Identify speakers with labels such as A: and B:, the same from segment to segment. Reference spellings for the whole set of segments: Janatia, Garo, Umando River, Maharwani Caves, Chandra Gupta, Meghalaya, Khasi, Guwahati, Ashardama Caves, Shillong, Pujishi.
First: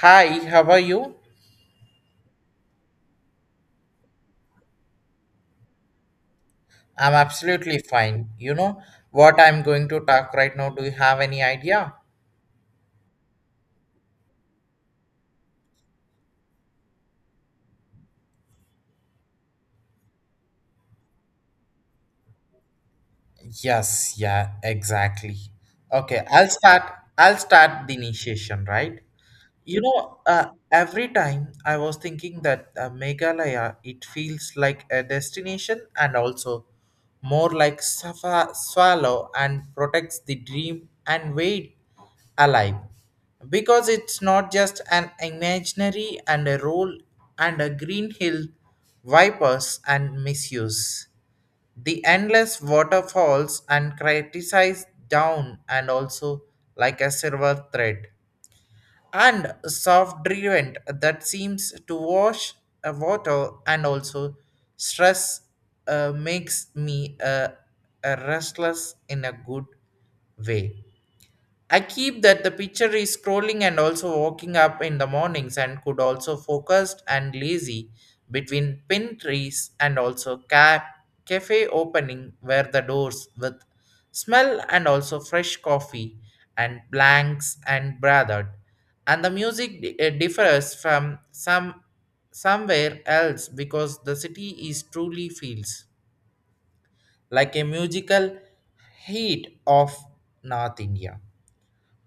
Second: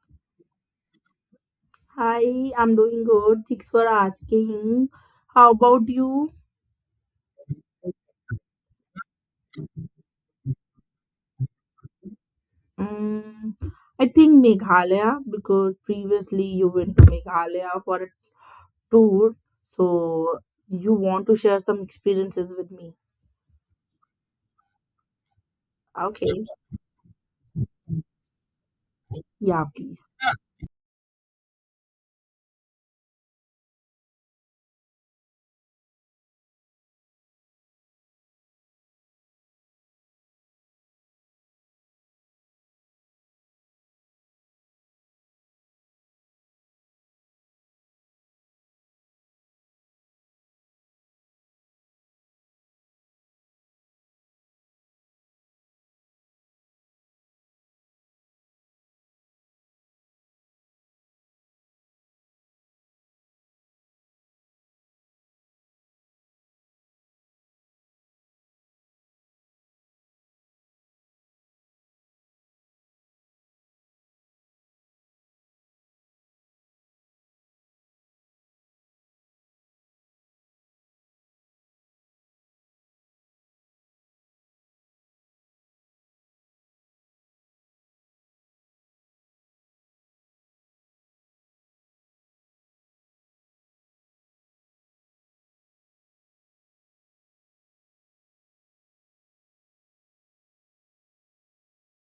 A: Hi, how are you?
B: Hi, I'm doing good. Thanks for asking. How about you?
A: I'm absolutely fine. You know what I'm going to talk right now? Do you have any idea?
B: Mm, I think Meghalaya because previously you went to Meghalaya for a tour. So you want to share some experiences with me.
A: Yes, yeah, exactly. Okay,
B: Okay.
A: I'll start the initiation, right?
B: Yeah,
A: You
B: please.
A: know, uh, every time I was thinking that Meghalaya, it feels like a destination and also more like swallow and protects the dream and wait alive. Because it's not just an imaginary and a role and a green hill vipers and misuse. The endless waterfalls and criticize down and also like a silver thread and soft driven that seems to wash water and also stress makes me restless in a good way. I keep that the picture is scrolling and also walking up in the mornings and could also focused and lazy between pin trees and also cafe opening where the doors with smell and also fresh coffee and blanks and brathered and the music differs from somewhere else because the city is truly feels like a musical heat of North India.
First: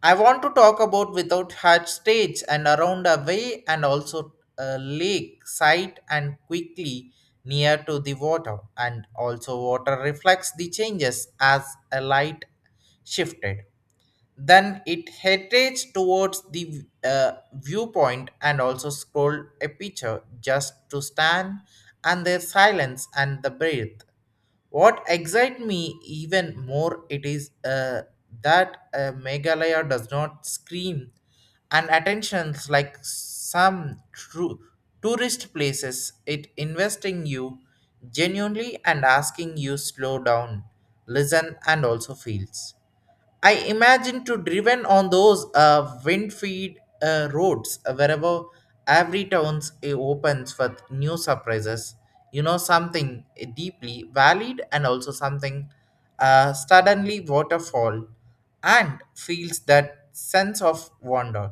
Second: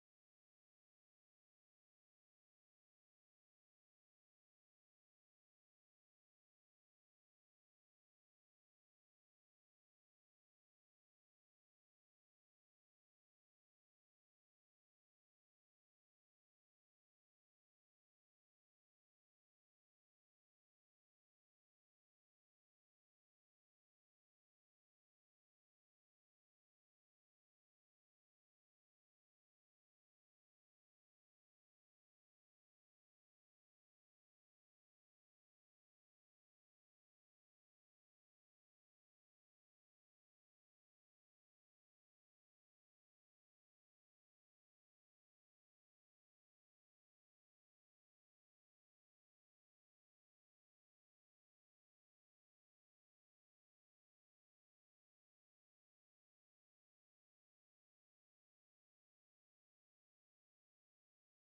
A: I want to talk about without hatch stage and around away and also a lake site and quickly near to the water and also water reflects the changes as a light shifted. Then it headed towards the viewpoint and also scrolled a picture just to stand and their silence and the breath. What excites me even more it is that Meghalaya does not scream and attentions like some true tourist places. It investing you genuinely and asking you slow down, listen and also feels. I imagine to driven on those wind-feed roads wherever every town's opens with new surprises. You know something deeply valid and also something suddenly waterfall and feels that sense of wonder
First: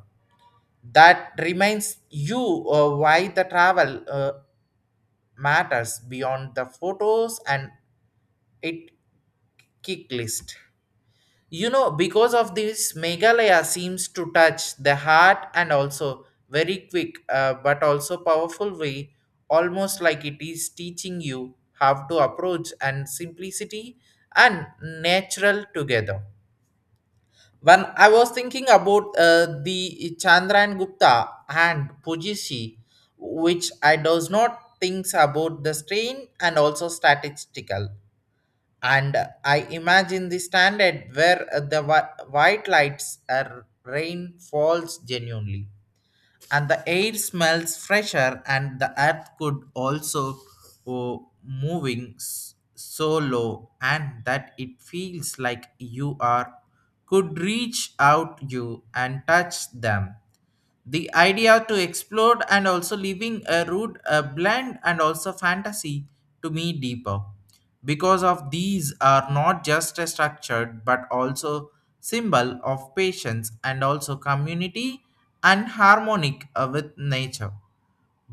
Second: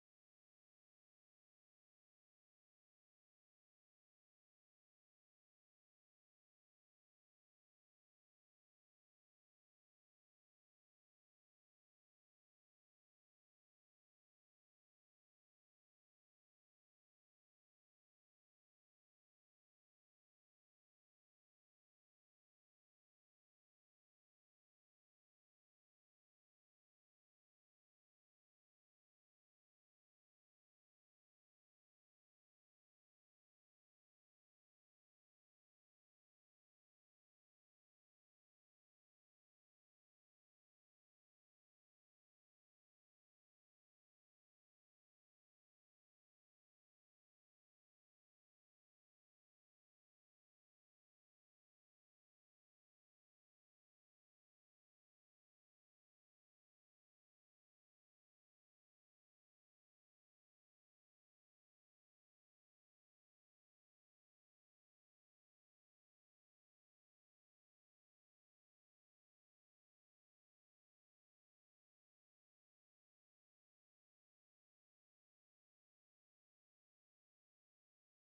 A: that reminds you why the travel matters beyond the photos and it kick list. Because of this, Meghalaya seems to touch the heart and also very quick, but also powerful way, almost like it is teaching you how to approach and simplicity and natural together. When I was thinking about the Chandra and Gupta and Pujishi, which I does not thinks about the strain and also statistical and I imagine the standard where the white lights are rain falls genuinely, and the air smells fresher, and the earth could also oh, moving so low, and that it feels like you are could reach out you and touch them the idea to explore and also leaving a rude, a blend and also fantasy to me deeper because of these are not just a structured but also symbol of patience and also community and harmonic with nature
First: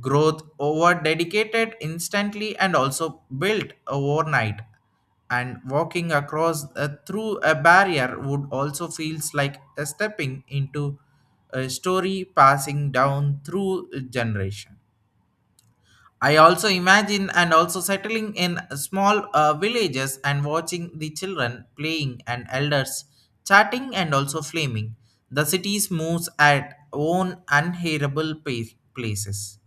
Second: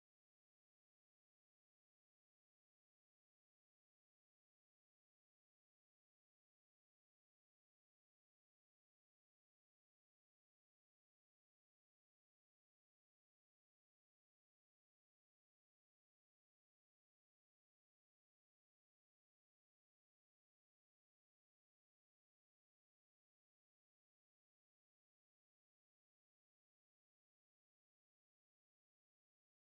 A: growth over dedicated instantly and also built overnight and walking across through a barrier would also feels like a stepping into a story passing down through generation. I also imagine and also settling in small villages and watching the children playing and elders chatting and also flaming. The cities moves at own unhearable places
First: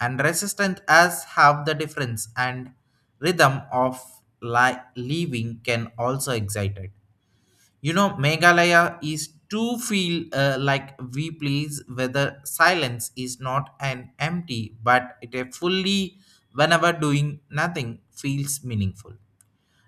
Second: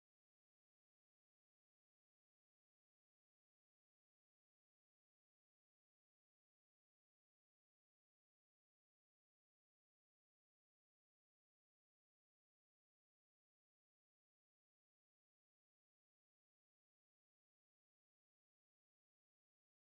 A: and resistant as have the difference and rhythm of living can also excited. Meghalaya is to feel like we please whether silence is not an empty, but it a fully whenever doing nothing feels meaningful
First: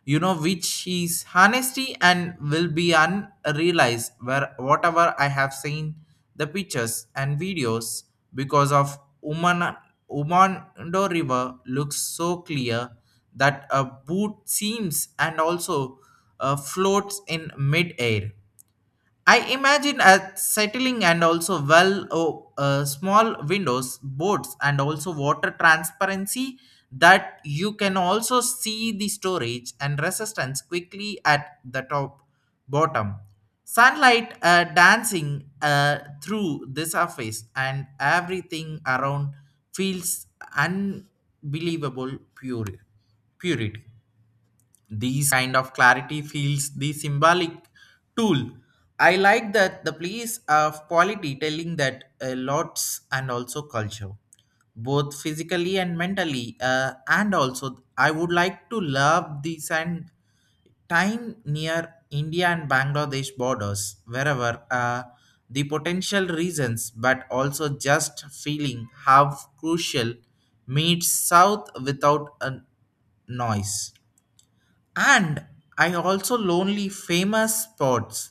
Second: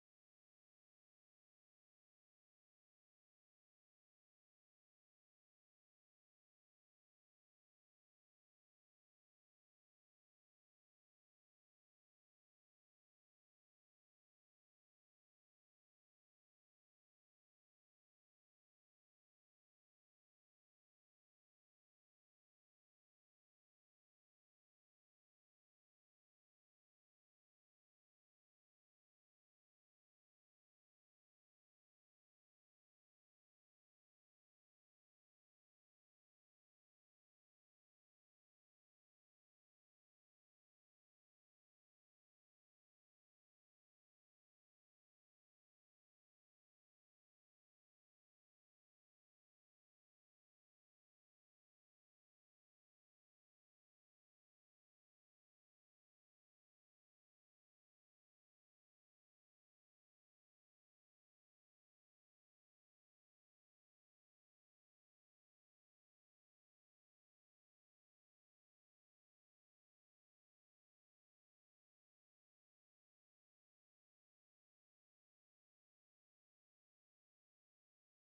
A: which is honesty and will be unrealized where whatever I have seen the pictures and videos because of Uman, Umando River looks so clear that a boot seems and also floats in mid-air. I imagine a settling and also well oh, small windows, boards, and also water transparency that you can also see the storage and resistance quickly at the top bottom. Sunlight dancing through the surface and everything around feels unbelievable pure purity. These kind of clarity feels the symbolic tool. I like that the place of quality telling that lots and also culture, both physically and mentally, and also I would like to love these and time near India and Bangladesh borders, wherever the potential reasons, but also just feeling how crucial meets South without a noise. And I also lonely famous spots.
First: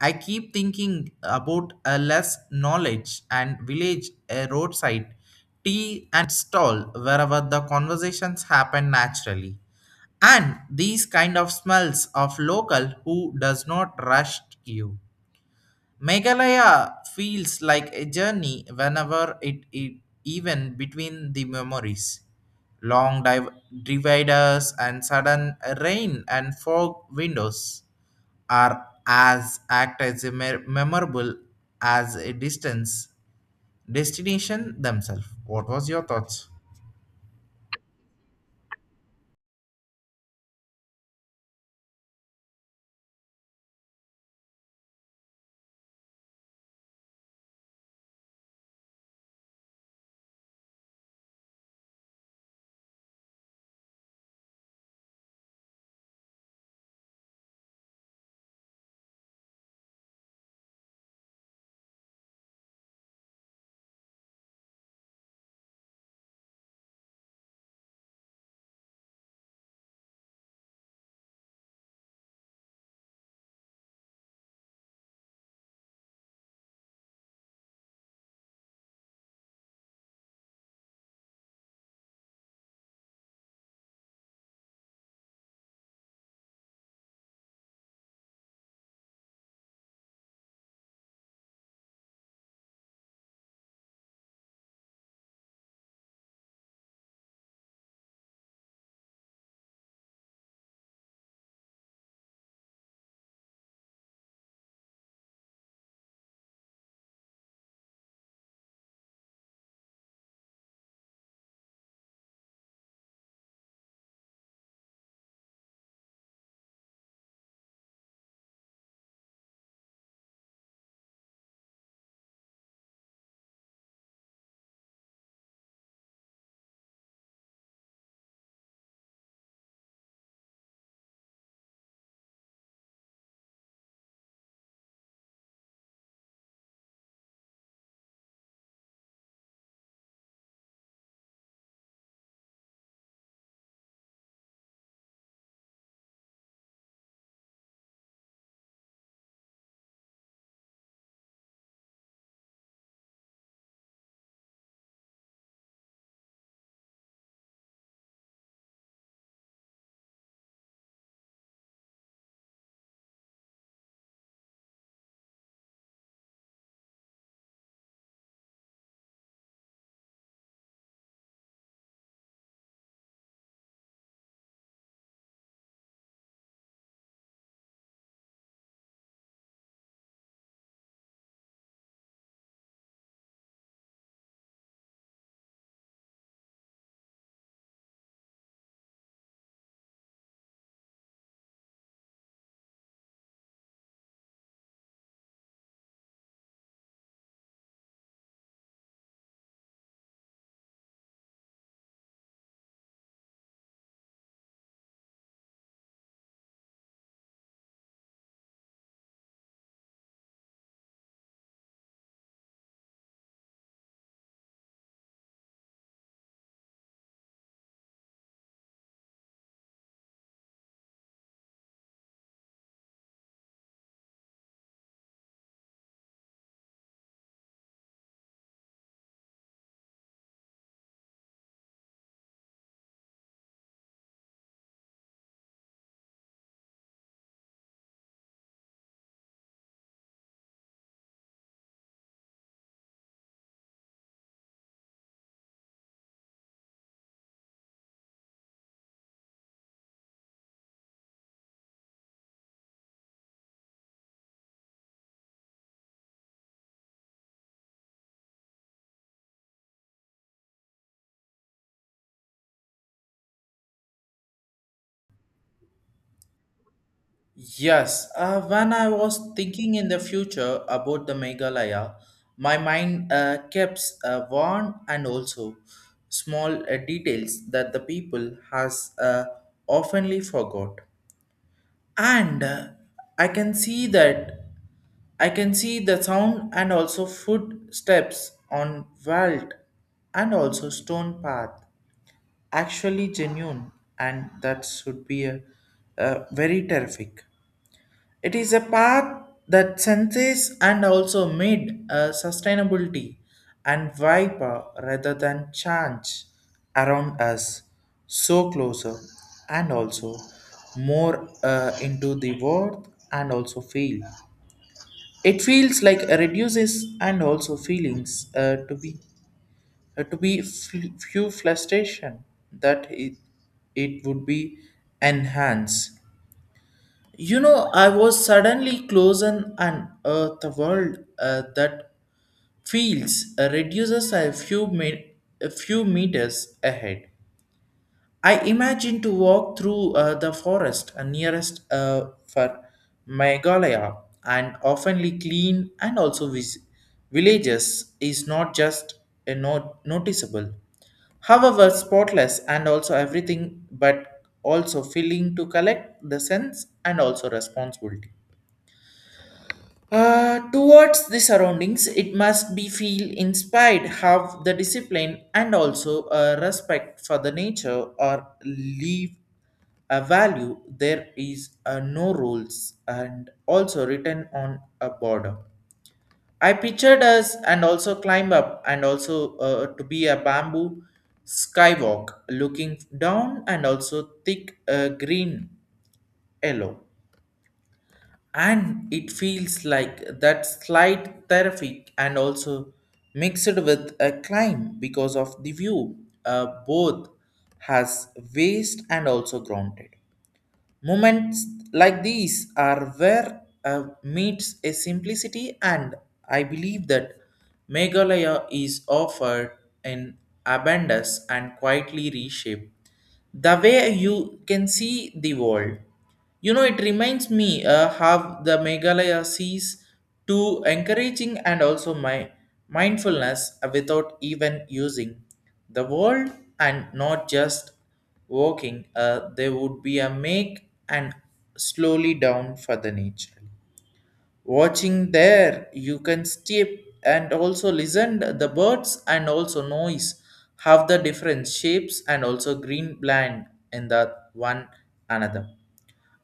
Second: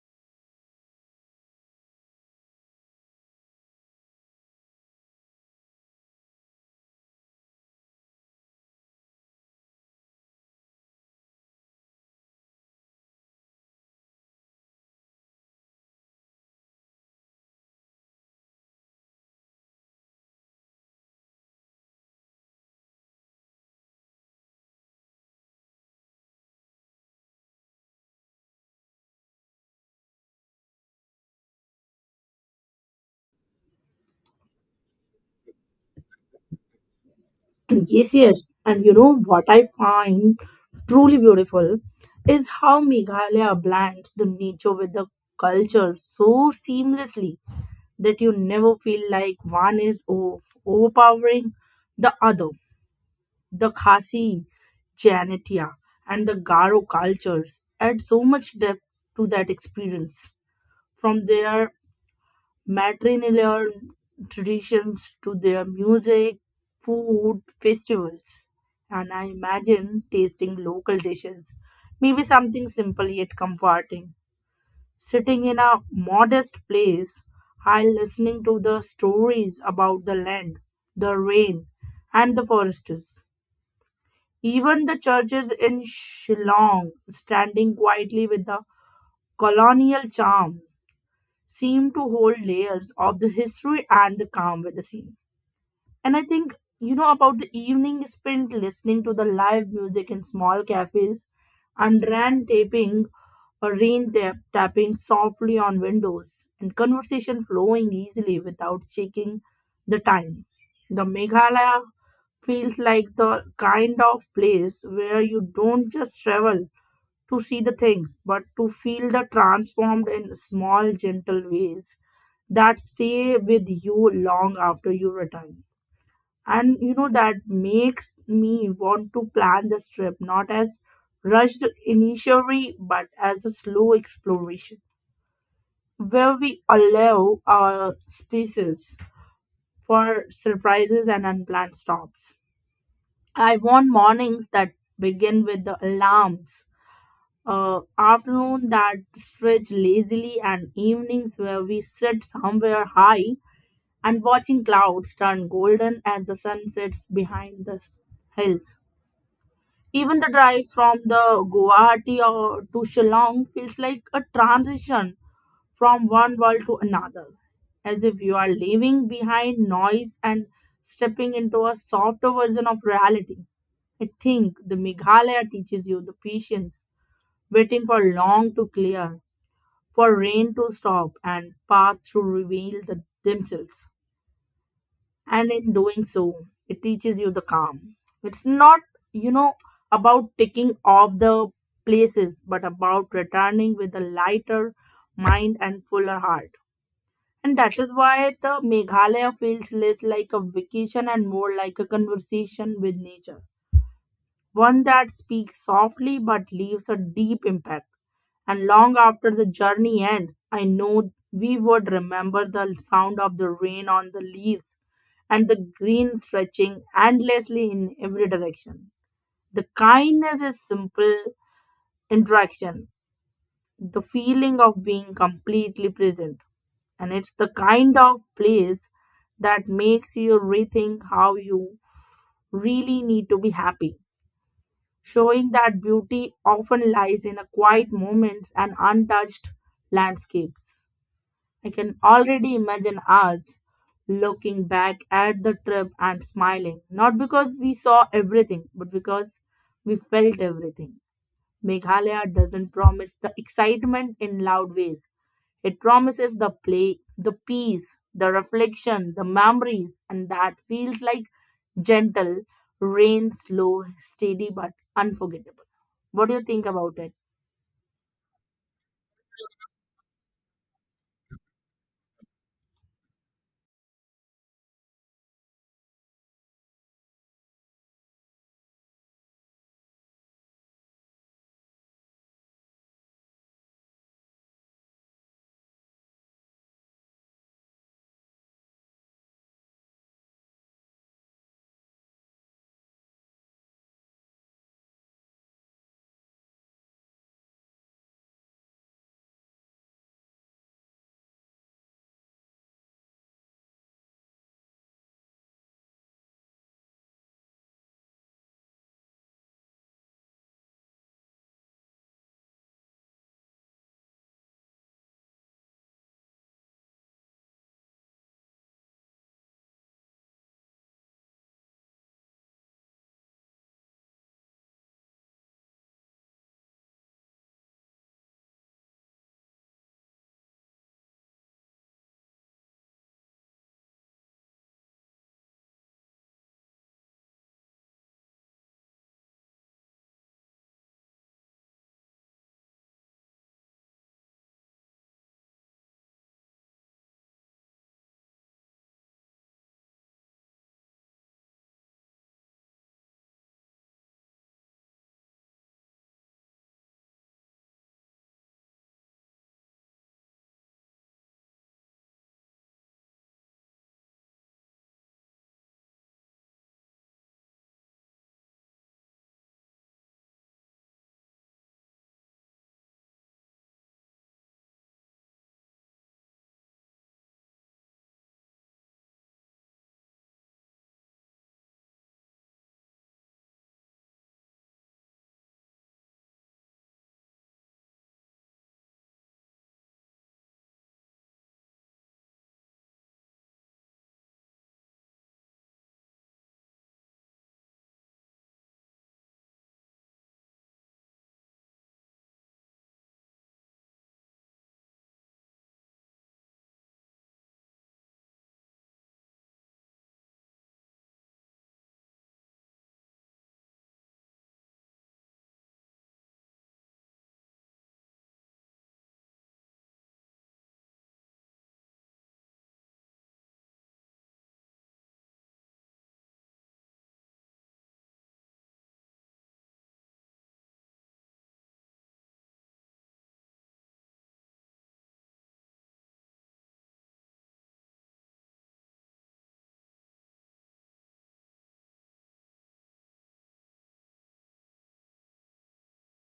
A: I keep thinking about a less knowledge and village a roadside tea and stall wherever the conversations happen naturally. And these kind of smells of local who does not rush you. Meghalaya feels like a journey whenever it even between the memories. Long dividers and sudden rain and fog windows are as act as a memorable as a distance destination themselves. What was your thoughts?
B: Yes, yes. And you know what I find truly beautiful is how Meghalaya blends the nature with the culture so seamlessly, that you never feel like one is overpowering the other. The Khasi, Janatia, and the Garo cultures add so much depth to that experience. From their matrilineal traditions to their music, food, festivals. And I imagine tasting local dishes, maybe something simple yet comforting. Sitting in a modest place while listening to the stories about the land, the rain, and the foresters. Even the churches in Shillong, standing quietly with the colonial charm, seem to hold layers of the history and the calm with the scene. And I think, you know, about the evening spent listening to the live music in small cafes and ran taping or tapping softly on windows and conversation flowing easily without checking the time. The Meghalaya feels like the kind of place where you don't just travel to see the things, but to feel the transformed in small, gentle ways that stay with you long after you return. And you know that makes me want to plan this trip not as rushed initially but as a slow exploration where we allow our spaces for surprises and unplanned stops. I want mornings that begin with the alarms, afternoon that stretch lazily and evenings where we sit somewhere high and watching clouds turn golden as the sun sets behind the hills. Even the drive from the Guwahati or to Shillong feels like a transition from one world to another, as if you are leaving behind noise and stepping into a softer version of reality. I think the Meghalaya teaches you the patience, waiting for long to clear, for rain to stop, and paths to reveal themselves, and in doing so it teaches you the calm. It's not, you know, about ticking off the places but about returning with a lighter mind and fuller heart. And that is why the Meghalaya feels less like a vacation and more like a conversation with nature, one that speaks softly but leaves a deep impact. And long after the journey ends, I know we would remember the sound of the rain on the leaves and the green stretching endlessly in every direction. The kindness is simple interaction, the feeling of being completely present. And it's the kind of place that makes you rethink how you really need to be happy, showing that beauty often lies in a quiet moments and untouched landscapes. I can already imagine us looking back at the trip and smiling, not because we saw everything, but because we felt everything. Meghalaya doesn't promise the excitement in loud ways. It promises the play, the peace, the reflection, the memories, and that feels like gentle, rain slow, steady, but unforgettable. What do you think about it?
A: Yes, when I was thinking in the future about the Meghalaya, my mind kept warm and also small details that the people has oftenly forgot. And I can see that I can see the sound and also footsteps on vault and also stone path actually genuine and that should be a very terrific. It is a path that senses and also made sustainability and viper rather than change around us so closer and also more into the world and also feel. It feels like a reduces and also feelings to be few frustration that it would be enhanced. I was suddenly close and unearthed the world that feels reduces a few meters ahead. I imagine to walk through the forest nearest for Meghalaya and oftenly clean and also villages is not just not noticeable. However, spotless and also everything, but also feeling to collect the sense and also responsibility. Towards the surroundings, it must be feel inspired, have the discipline, and also a respect for the nature or leave a value. There is no rules and also written on a border. I pictured us and also climb up and also to be a bamboo skywalk, looking down and also thick green yellow and it feels like that slight therapy and also mixed with a climb because of the view both has waste and also grounded. Moments like these are where meets a simplicity, and I believe that Meghalaya is offered in abundance and quietly reshaped. The way you can see the world. It reminds me how the Meghalaya sees to encouraging and also my mindfulness without even using the world and not just walking, there would be a make and slowly down for the nature. Watching there, you can step and also listen the birds and also noise have the different shapes and also green land in the one another.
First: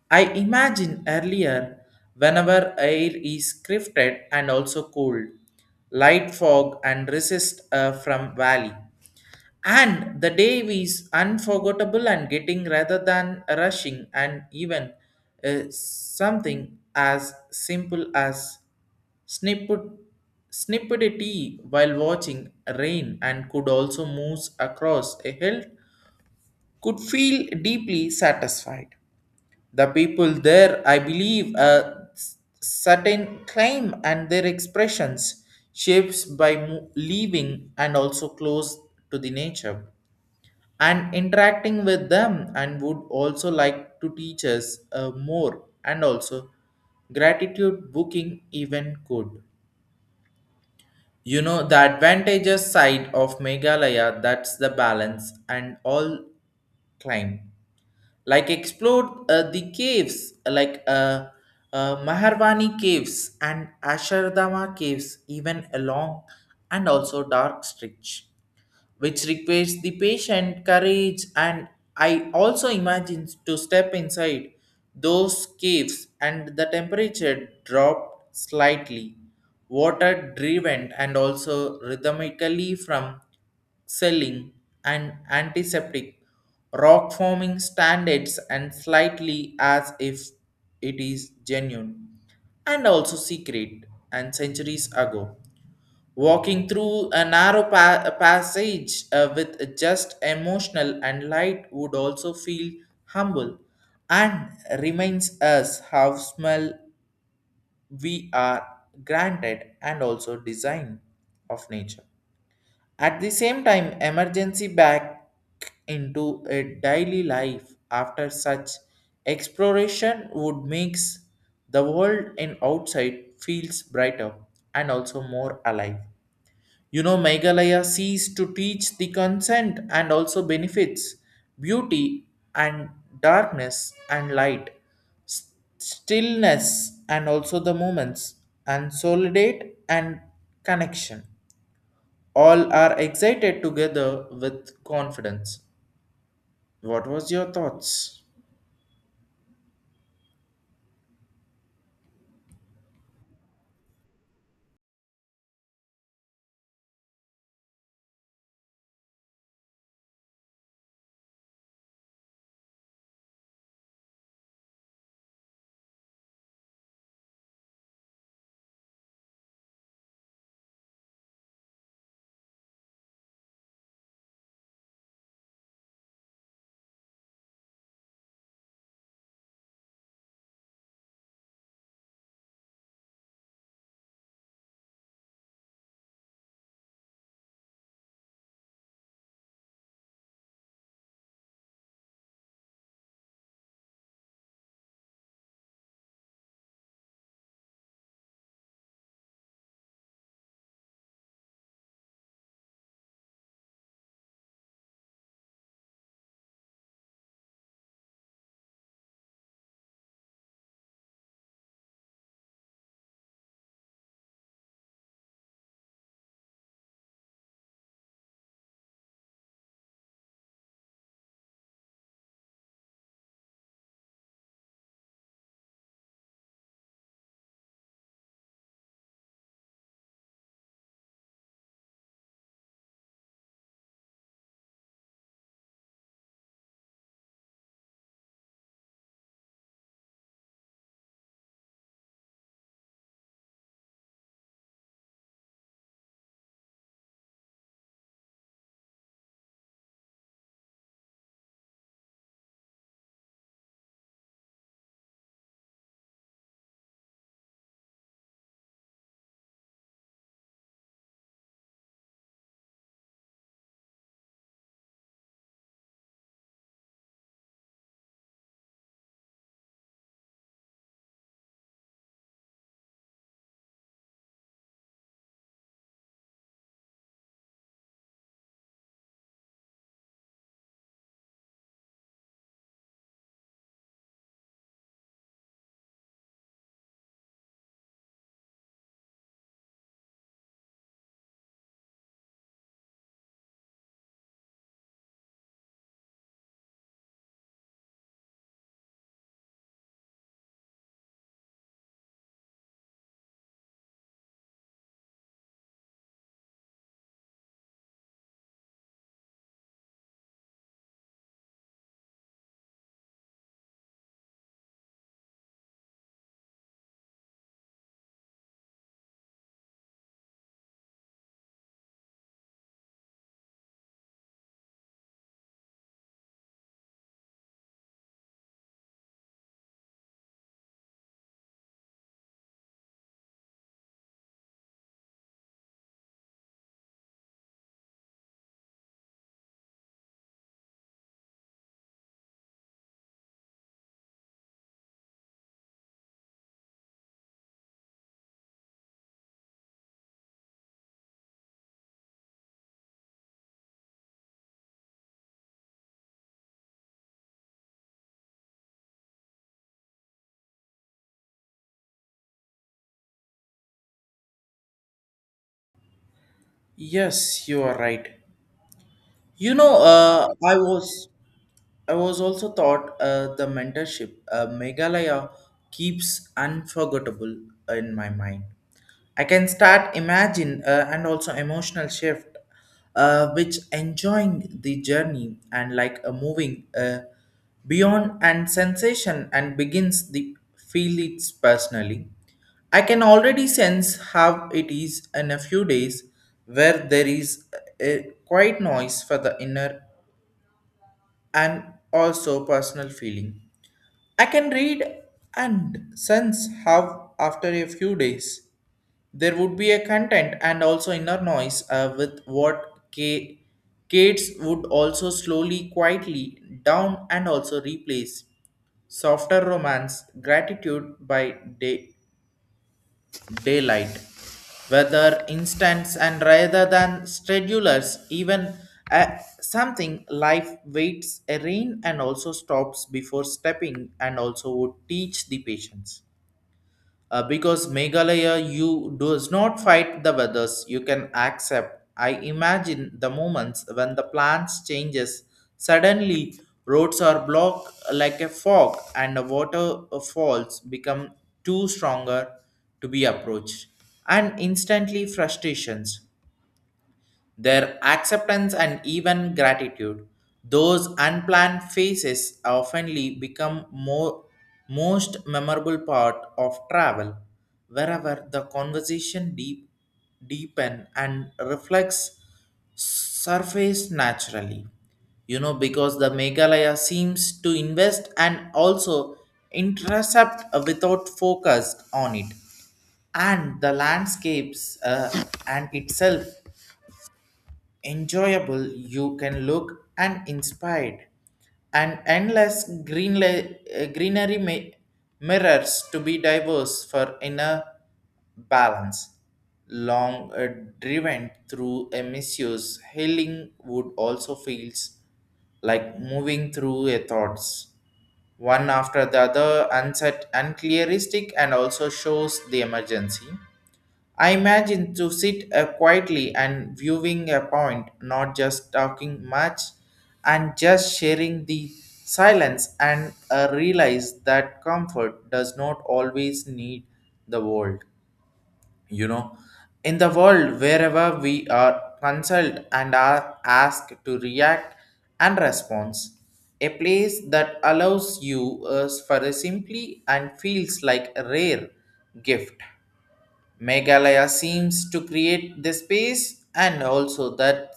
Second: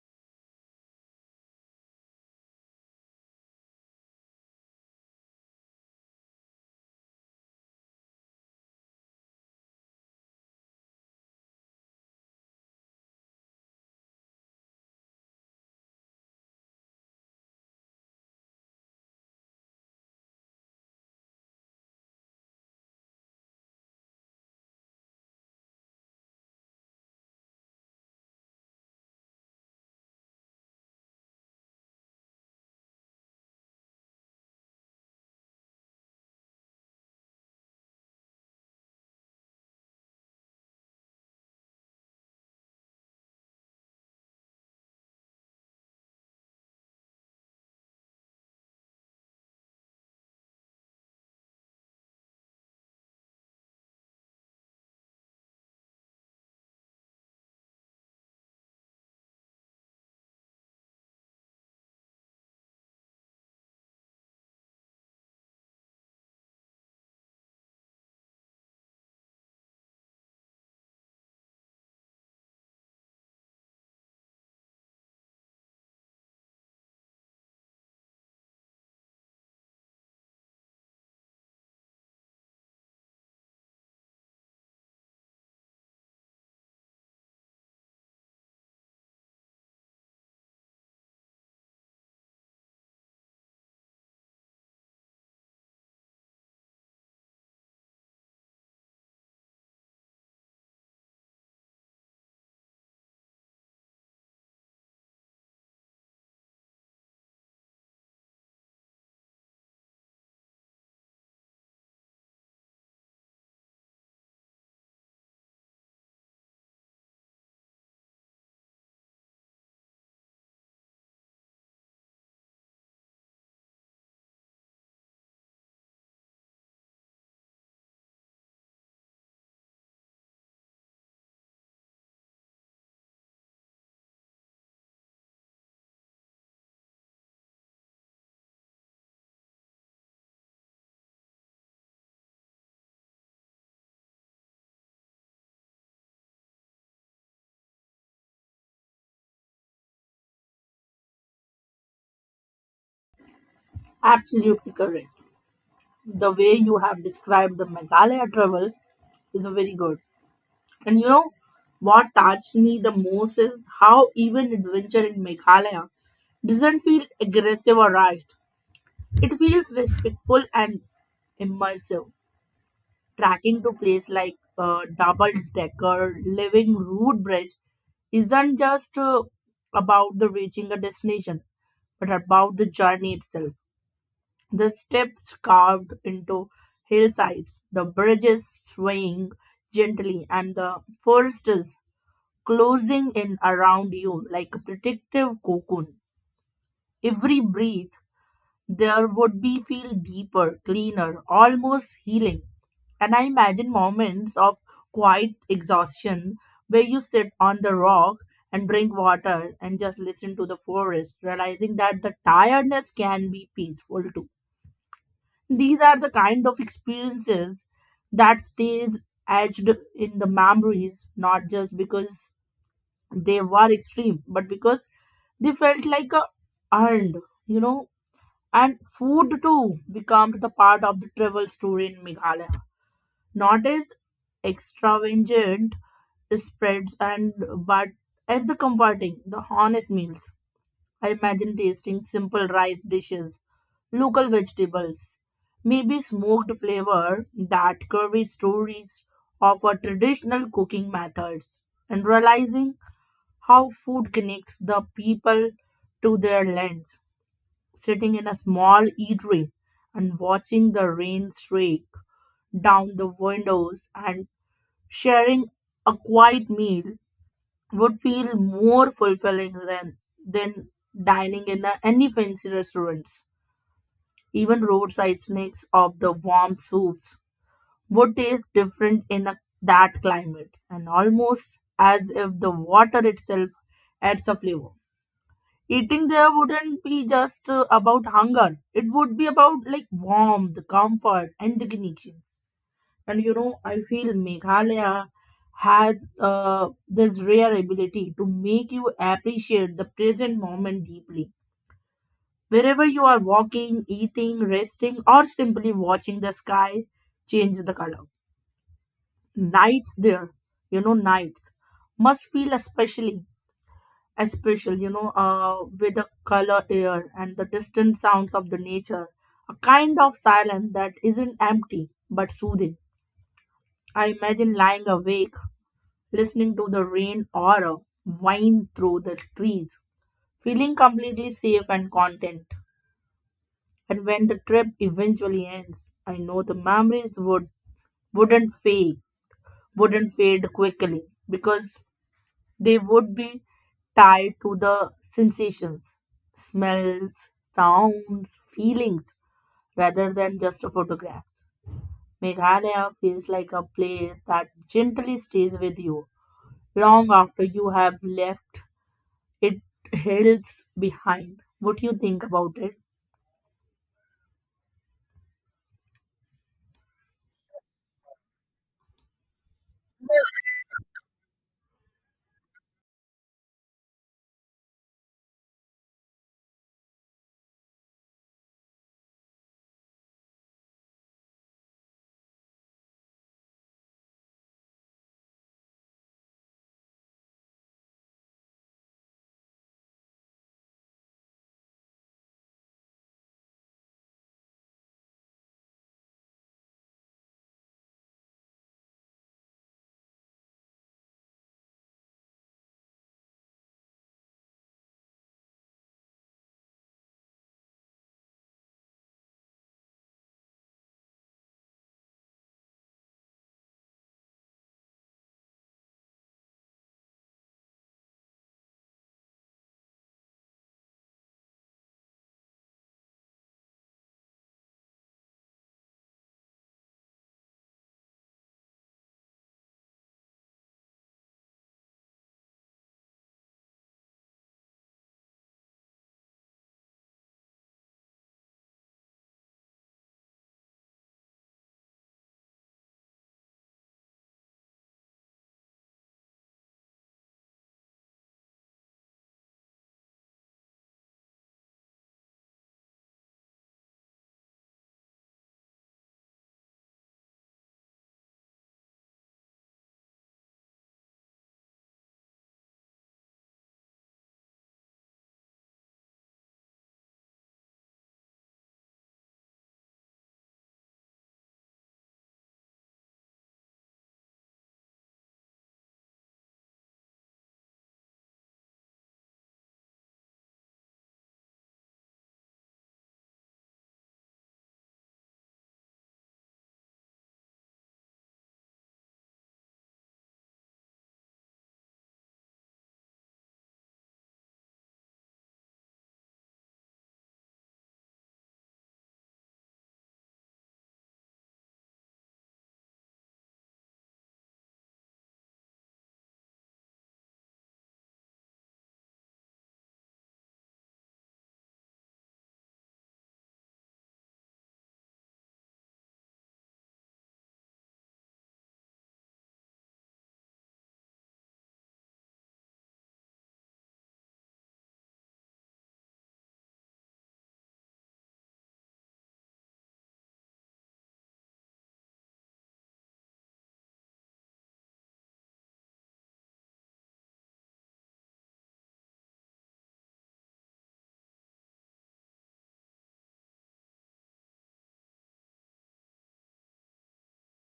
A: I imagine earlier whenever air is crifted and also cold, light fog and resist from valley. And the day is unforgettable and getting rather than rushing, and even something as simple as snippet, snippet a tea while watching rain and could also move across a hill could feel deeply satisfied. The people there, I believe, a certain claim and their expressions shapes by leaving and also close to the nature and interacting with them and would also like to teach us more and also gratitude booking even could. The advantageous side of meghalaya that's the balance and all climb like explore the caves like maharwani caves and ashardama caves even along and also dark stretch which requires the patient courage. And I also imagine to step inside those caves and the temperature dropped slightly, water driven and also rhythmically from selling and antiseptic rock forming standards and slightly as if it is genuine and also secret and centuries ago walking through a narrow passage with just emotional and light would also feel humble and reminds us how small we are granted and also design of nature at the same time emergency back into a daily life after such exploration would makes the world in outside feels brighter and also more alive. Meghalaya sees to teach the consent and also benefits, beauty and darkness and light, s- stillness and also the moments, and solidate and connection. All are excited together with confidence. What was your thoughts?
B: Absolutely correct. The way you have described the Meghalaya travel is very good. And you know what touched me the most is how even adventure in Meghalaya doesn't feel aggressive or rushed. It feels respectful and immersive. Tracking to place like a double decker living root bridge isn't just about the reaching a destination, but about the journey itself. The steps carved into hillsides, the bridges swaying gently, and the foresters closing in around you like a protective cocoon. Every breath there would be feel deeper, cleaner, almost healing. And I imagine moments of quiet exhaustion where you sit on the rock and drink water and just listen to the forest, realizing that the tiredness can be peaceful too. These are the kind of experiences that stays etched in the memories, not just because they were extreme, but because they felt like a earned, you know, and food too becomes the part of the travel story in Meghalaya. Not as extravagant spreads and but as the comforting, the honest meals. I imagine tasting simple rice dishes, local vegetables, maybe smoked flavor that curvy stories of our traditional cooking methods, and realizing how food connects the people to their lands, sitting in a small eatery and watching the rain streak down the windows and sharing a quiet meal would feel more fulfilling than dining in a, any fancy restaurants. Even roadside snacks of the warm soups would taste different in a, that climate and almost as if the water itself adds a flavor. Eating there wouldn't be just about hunger. It would be about like warmth, comfort, and the connection. And you know, I feel Meghalaya has this rare ability to make you appreciate the present moment deeply. Wherever you are walking, eating, resting, or simply watching the sky change the color. Nights there, you know, nights must feel especially, especially, you know, with the color air and the distant sounds of the nature, a kind of silence that isn't empty but soothing. I imagine lying awake listening to the rain or a wind through the trees, feeling completely safe and content. And when the trip eventually ends, I know the memories wouldn't fade quickly because they would be tied to the sensations, smells, sounds, feelings, rather than just a photograph. Meghalaya feels like a place that gently stays with you long after you have left it hills behind. What do you think about it?
A: Yes, you are right. You know, uh, I was I was also taught the mentorship. Meghalaya keeps unforgettable in my mind. I can start imagine and also emotional shift, which enjoying the journey and like a moving beyond and sensation and begins the feel it personally. I can already sense how it is in a few days where there is a quiet noise for the inner and also personal feeling. I can read and sense how, after a few days, there would be a content and also inner noise with what K- Kates would also slowly, quietly down and also replace softer romance, gratitude by day daylight weather, instants and rather than schedulers even something life waits a rain and also stops before stepping and also would teach the patience because Meghalaya you does not fight the weathers you can accept. I imagine the moments when the plans changes suddenly, roads are blocked like a fog and the water falls become too stronger to be approached and instantly frustrations their acceptance and even gratitude. Those unplanned phases oftenly become more most memorable part of travel, wherever the conversation deepen and reflects surface naturally. You know, because the Meghalaya seems to invest and also intercept without focus on it, and the landscapes, and itself enjoyable you can look and inspired and endless green greenery mirrors to be diverse for inner balance. Long driven through a misuse healing wood also feels like moving through a thoughts one after the other unset unclearistic and also shows the emergency. I imagine to sit quietly and viewing a point, not just talking much, and just sharing the silence, and realize that comfort does not always need the world. You know, in the world, wherever we are consulted and are asked to react and respond, a place that allows you for a simply and feels like a rare gift. Meghalaya seems to create the space and also that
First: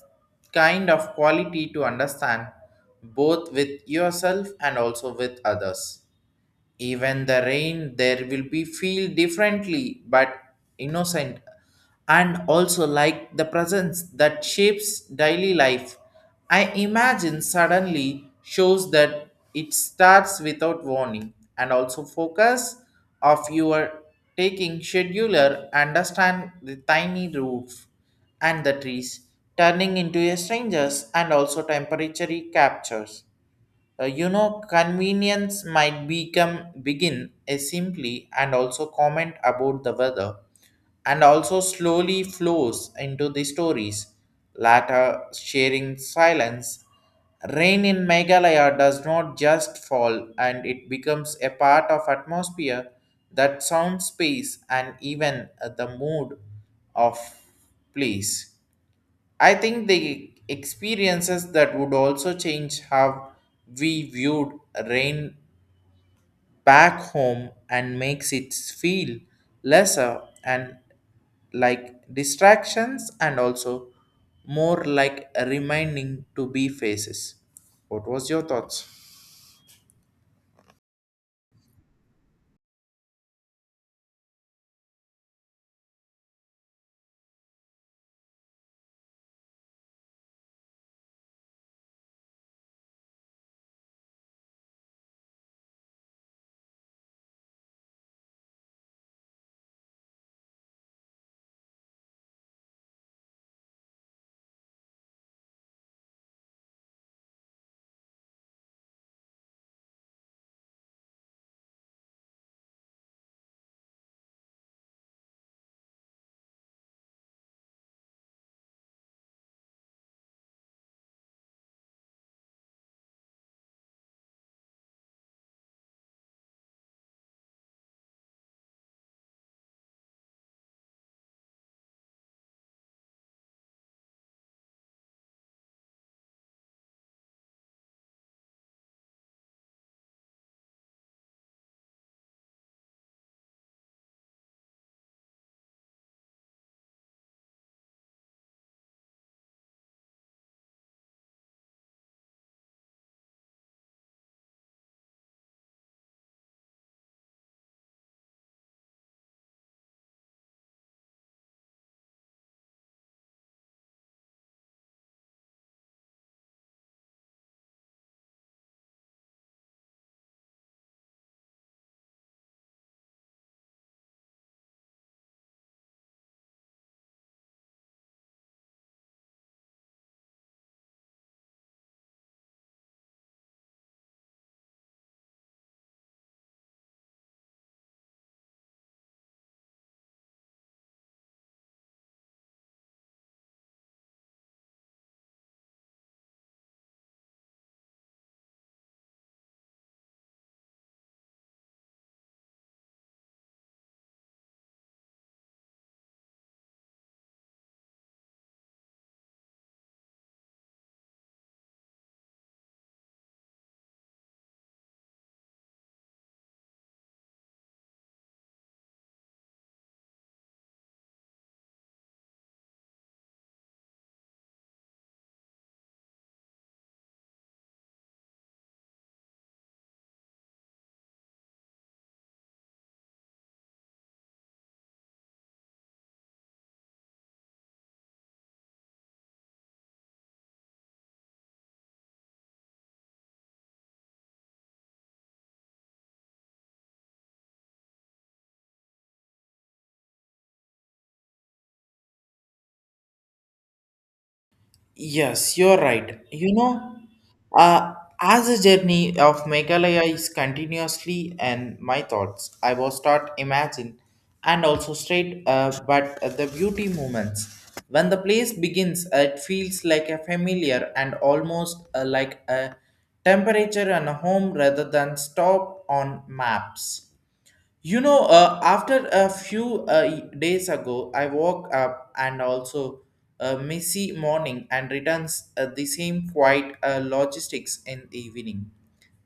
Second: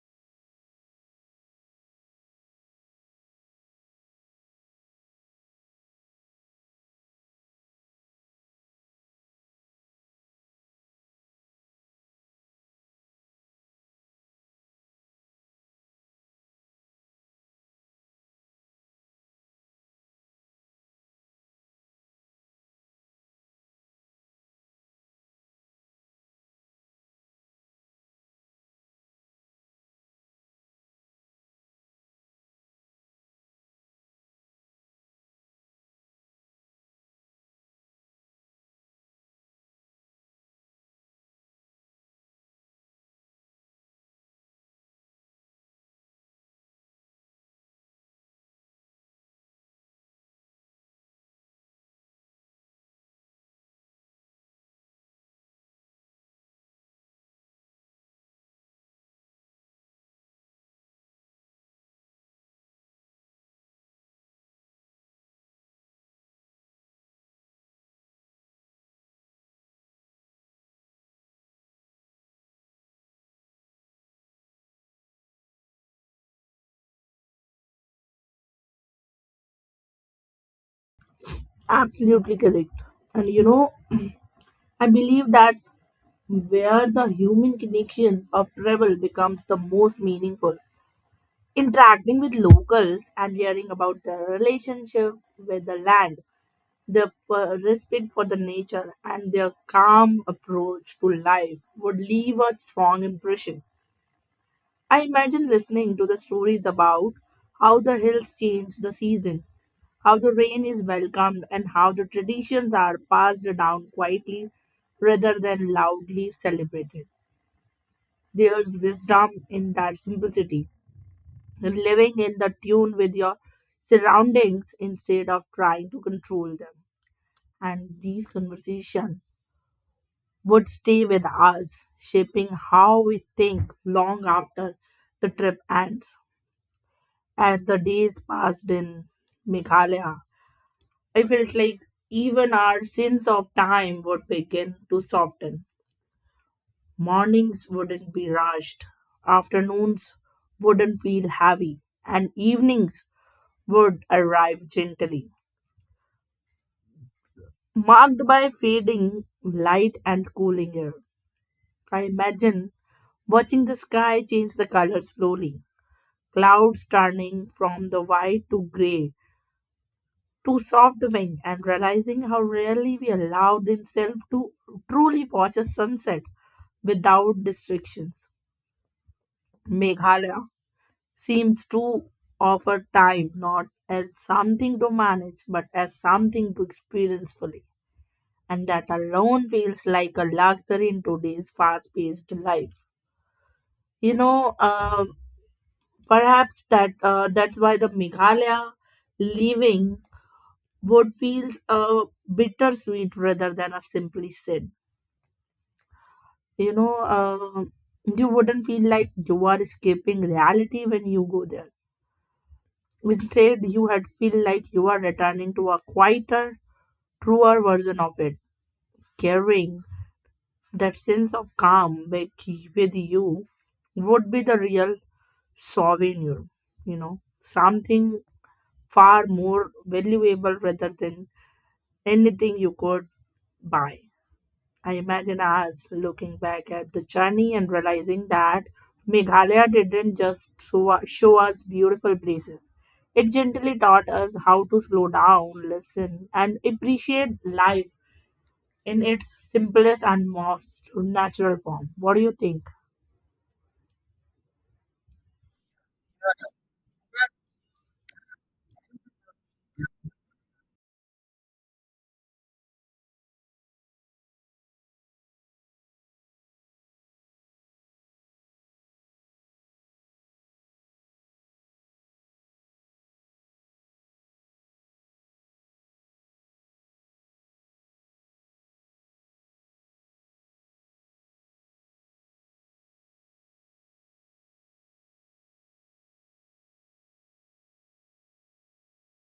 A: kind of quality to understand both with yourself and also with others. Even the rain there will be feel differently but innocent and also like the presence that shapes daily life. I imagine suddenly shows that it starts without warning and also focus of your taking scheduler understand the tiny roof and the trees turning into a strangers and also temporary captures. You know, convenience might become begin a simply and also comment about the weather, and also slowly flows into the stories. Latter sharing silence. Rain in Meghalaya does not just fall, and it becomes a part of atmosphere that sound space and even the mood of place. I think the experiences that would also change how we viewed rain back home and makes it feel lesser and like distractions and also more like a reminding to be faces. What was your thoughts?
B: Absolutely correct. And you know, I believe that's where the human connections of travel becomes the most meaningful, interacting with locals and hearing about their relationship with the land, their respect for the nature, and their calm approach to life would leave a strong impression. I imagine listening to the stories about how the hills change the season, how the rain is welcomed, and how the traditions are passed down quietly rather than loudly celebrated. There's wisdom in that simplicity, living in the tune with your surroundings instead of trying to control them. And these conversations would stay with us, shaping how we think long after the trip ends. As the days passed in Meghalaya, I felt like even our sense of time would begin to soften. Mornings wouldn't be rushed, afternoons wouldn't feel heavy, and evenings would arrive gently, marked by fading light and cooling air. I imagine watching the sky change the color slowly, clouds turning from the white to gray to soft pink, and realizing how rarely we allow themselves to truly watch a sunset without distractions. Meghalaya seems to offer time not as something to manage but as something to experience fully, and that alone feels like a luxury in today's fast-paced life. You know, perhaps that's why the Meghalaya leaving would feels bittersweet rather than a simply sad. You know, you wouldn't feel like you are escaping reality when you go there. Instead, you had feel like you are returning to a quieter, truer version of it, caring. That sense of calm with you would be the real souvenir, you know, something far more valuable rather than anything you could buy. I imagine us looking back at the journey and realizing that Meghalaya didn't just show us beautiful places. It gently taught us how to slow down, listen, and appreciate life in its simplest and most natural form. What do you think?
A: Yes, you're right. You know, uh, as a journey of Meghalaya is continuously and my thoughts, I will start imagine and also straight, but the beauty moments. When the place begins, it feels like a familiar and almost like a temperature and a home rather than stop on maps. You know, after a few days ago, I woke up and also a messy morning and returns the same quiet logistics in the evening.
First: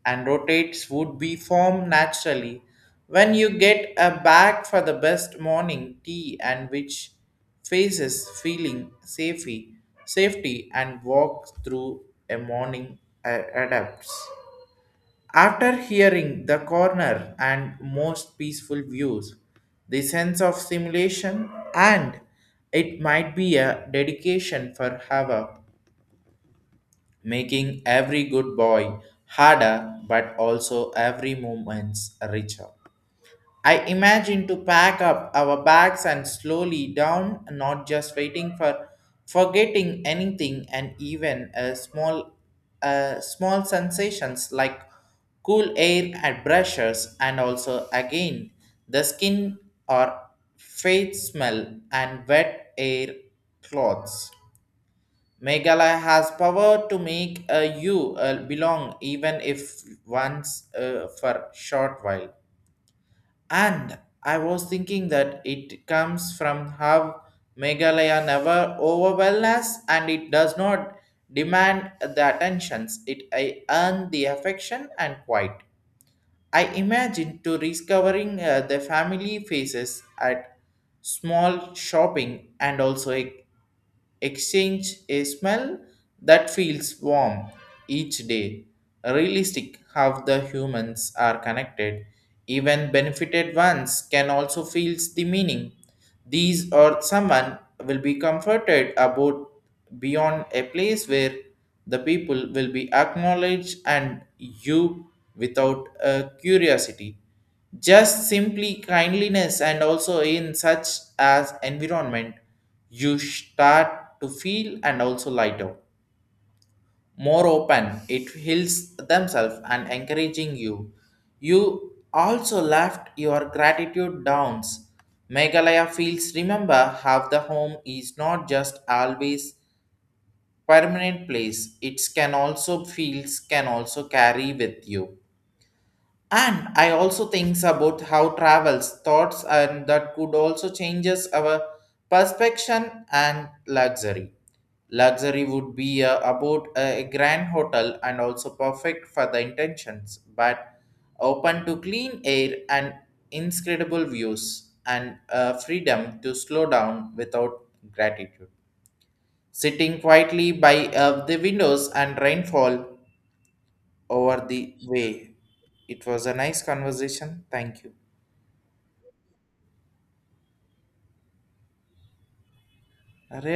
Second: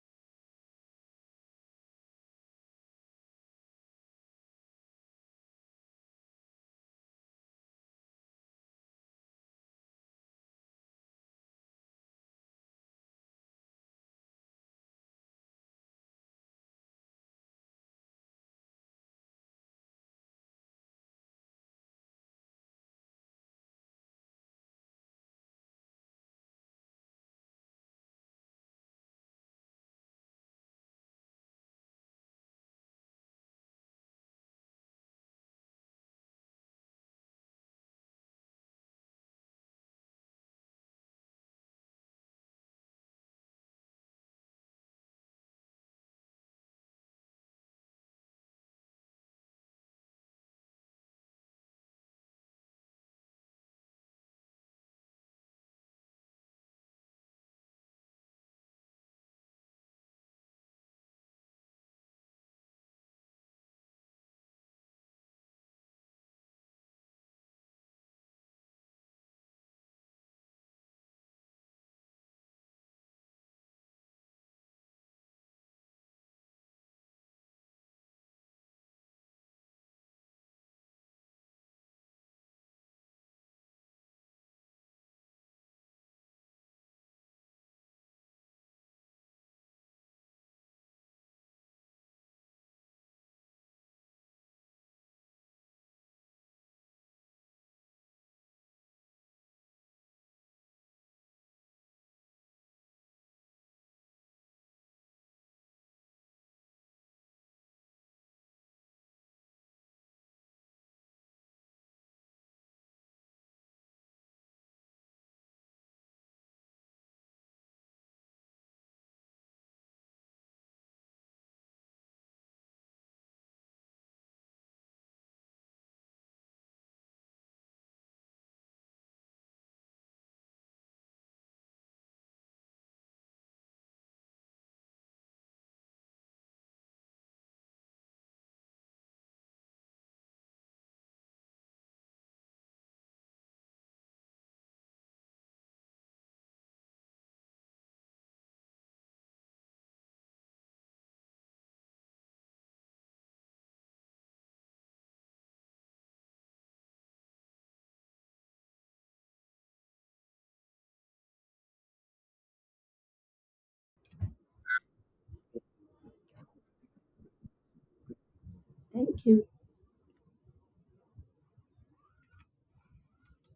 A: And rotates would be formed naturally when you get a bag for the best morning tea, and which faces feeling safety and walks through a morning adapts. After hearing the corner and most peaceful views, the sense of simulation and it might be a dedication for Hava, making every good boy harder but also every moment richer. I imagine to pack up our bags and slowly down, not just waiting for forgetting anything, and even a small sensations like cool air and brushes, and also again the skin or faint smell and wet air clothes. Meghalaya has power to make you belong, even if once for short while. And I was thinking that it comes from how Meghalaya never overwhelms us, and it does not demand the attentions. It I earn the affection and quiet. I imagine to discovering the family faces at small shopping, and also a exchange a smell that feels warm each day. Realistic how the humans are connected. Even benefited ones can also feel the meaning. These or someone will be comforted about beyond a place where the people will be acknowledged and you without a curiosity, just simply kindliness. And also in such as environment, you start to feel and also lighter, more open. It heals themselves and encouraging you, you also left your gratitude downs. Meghalaya feels remember how the home is not just always permanent place, it can also feels, can also carry with you. And I also thinks about how travels, thoughts, and that could also changes our perception and luxury. Luxury would be about a grand hotel and also perfect for the intentions, but open to clean air and incredible views and freedom to slow down without gratitude. Sitting quietly by the windows and rainfall over the way. It was a nice conversation. Thank you.
B: Thank you.
A: Arre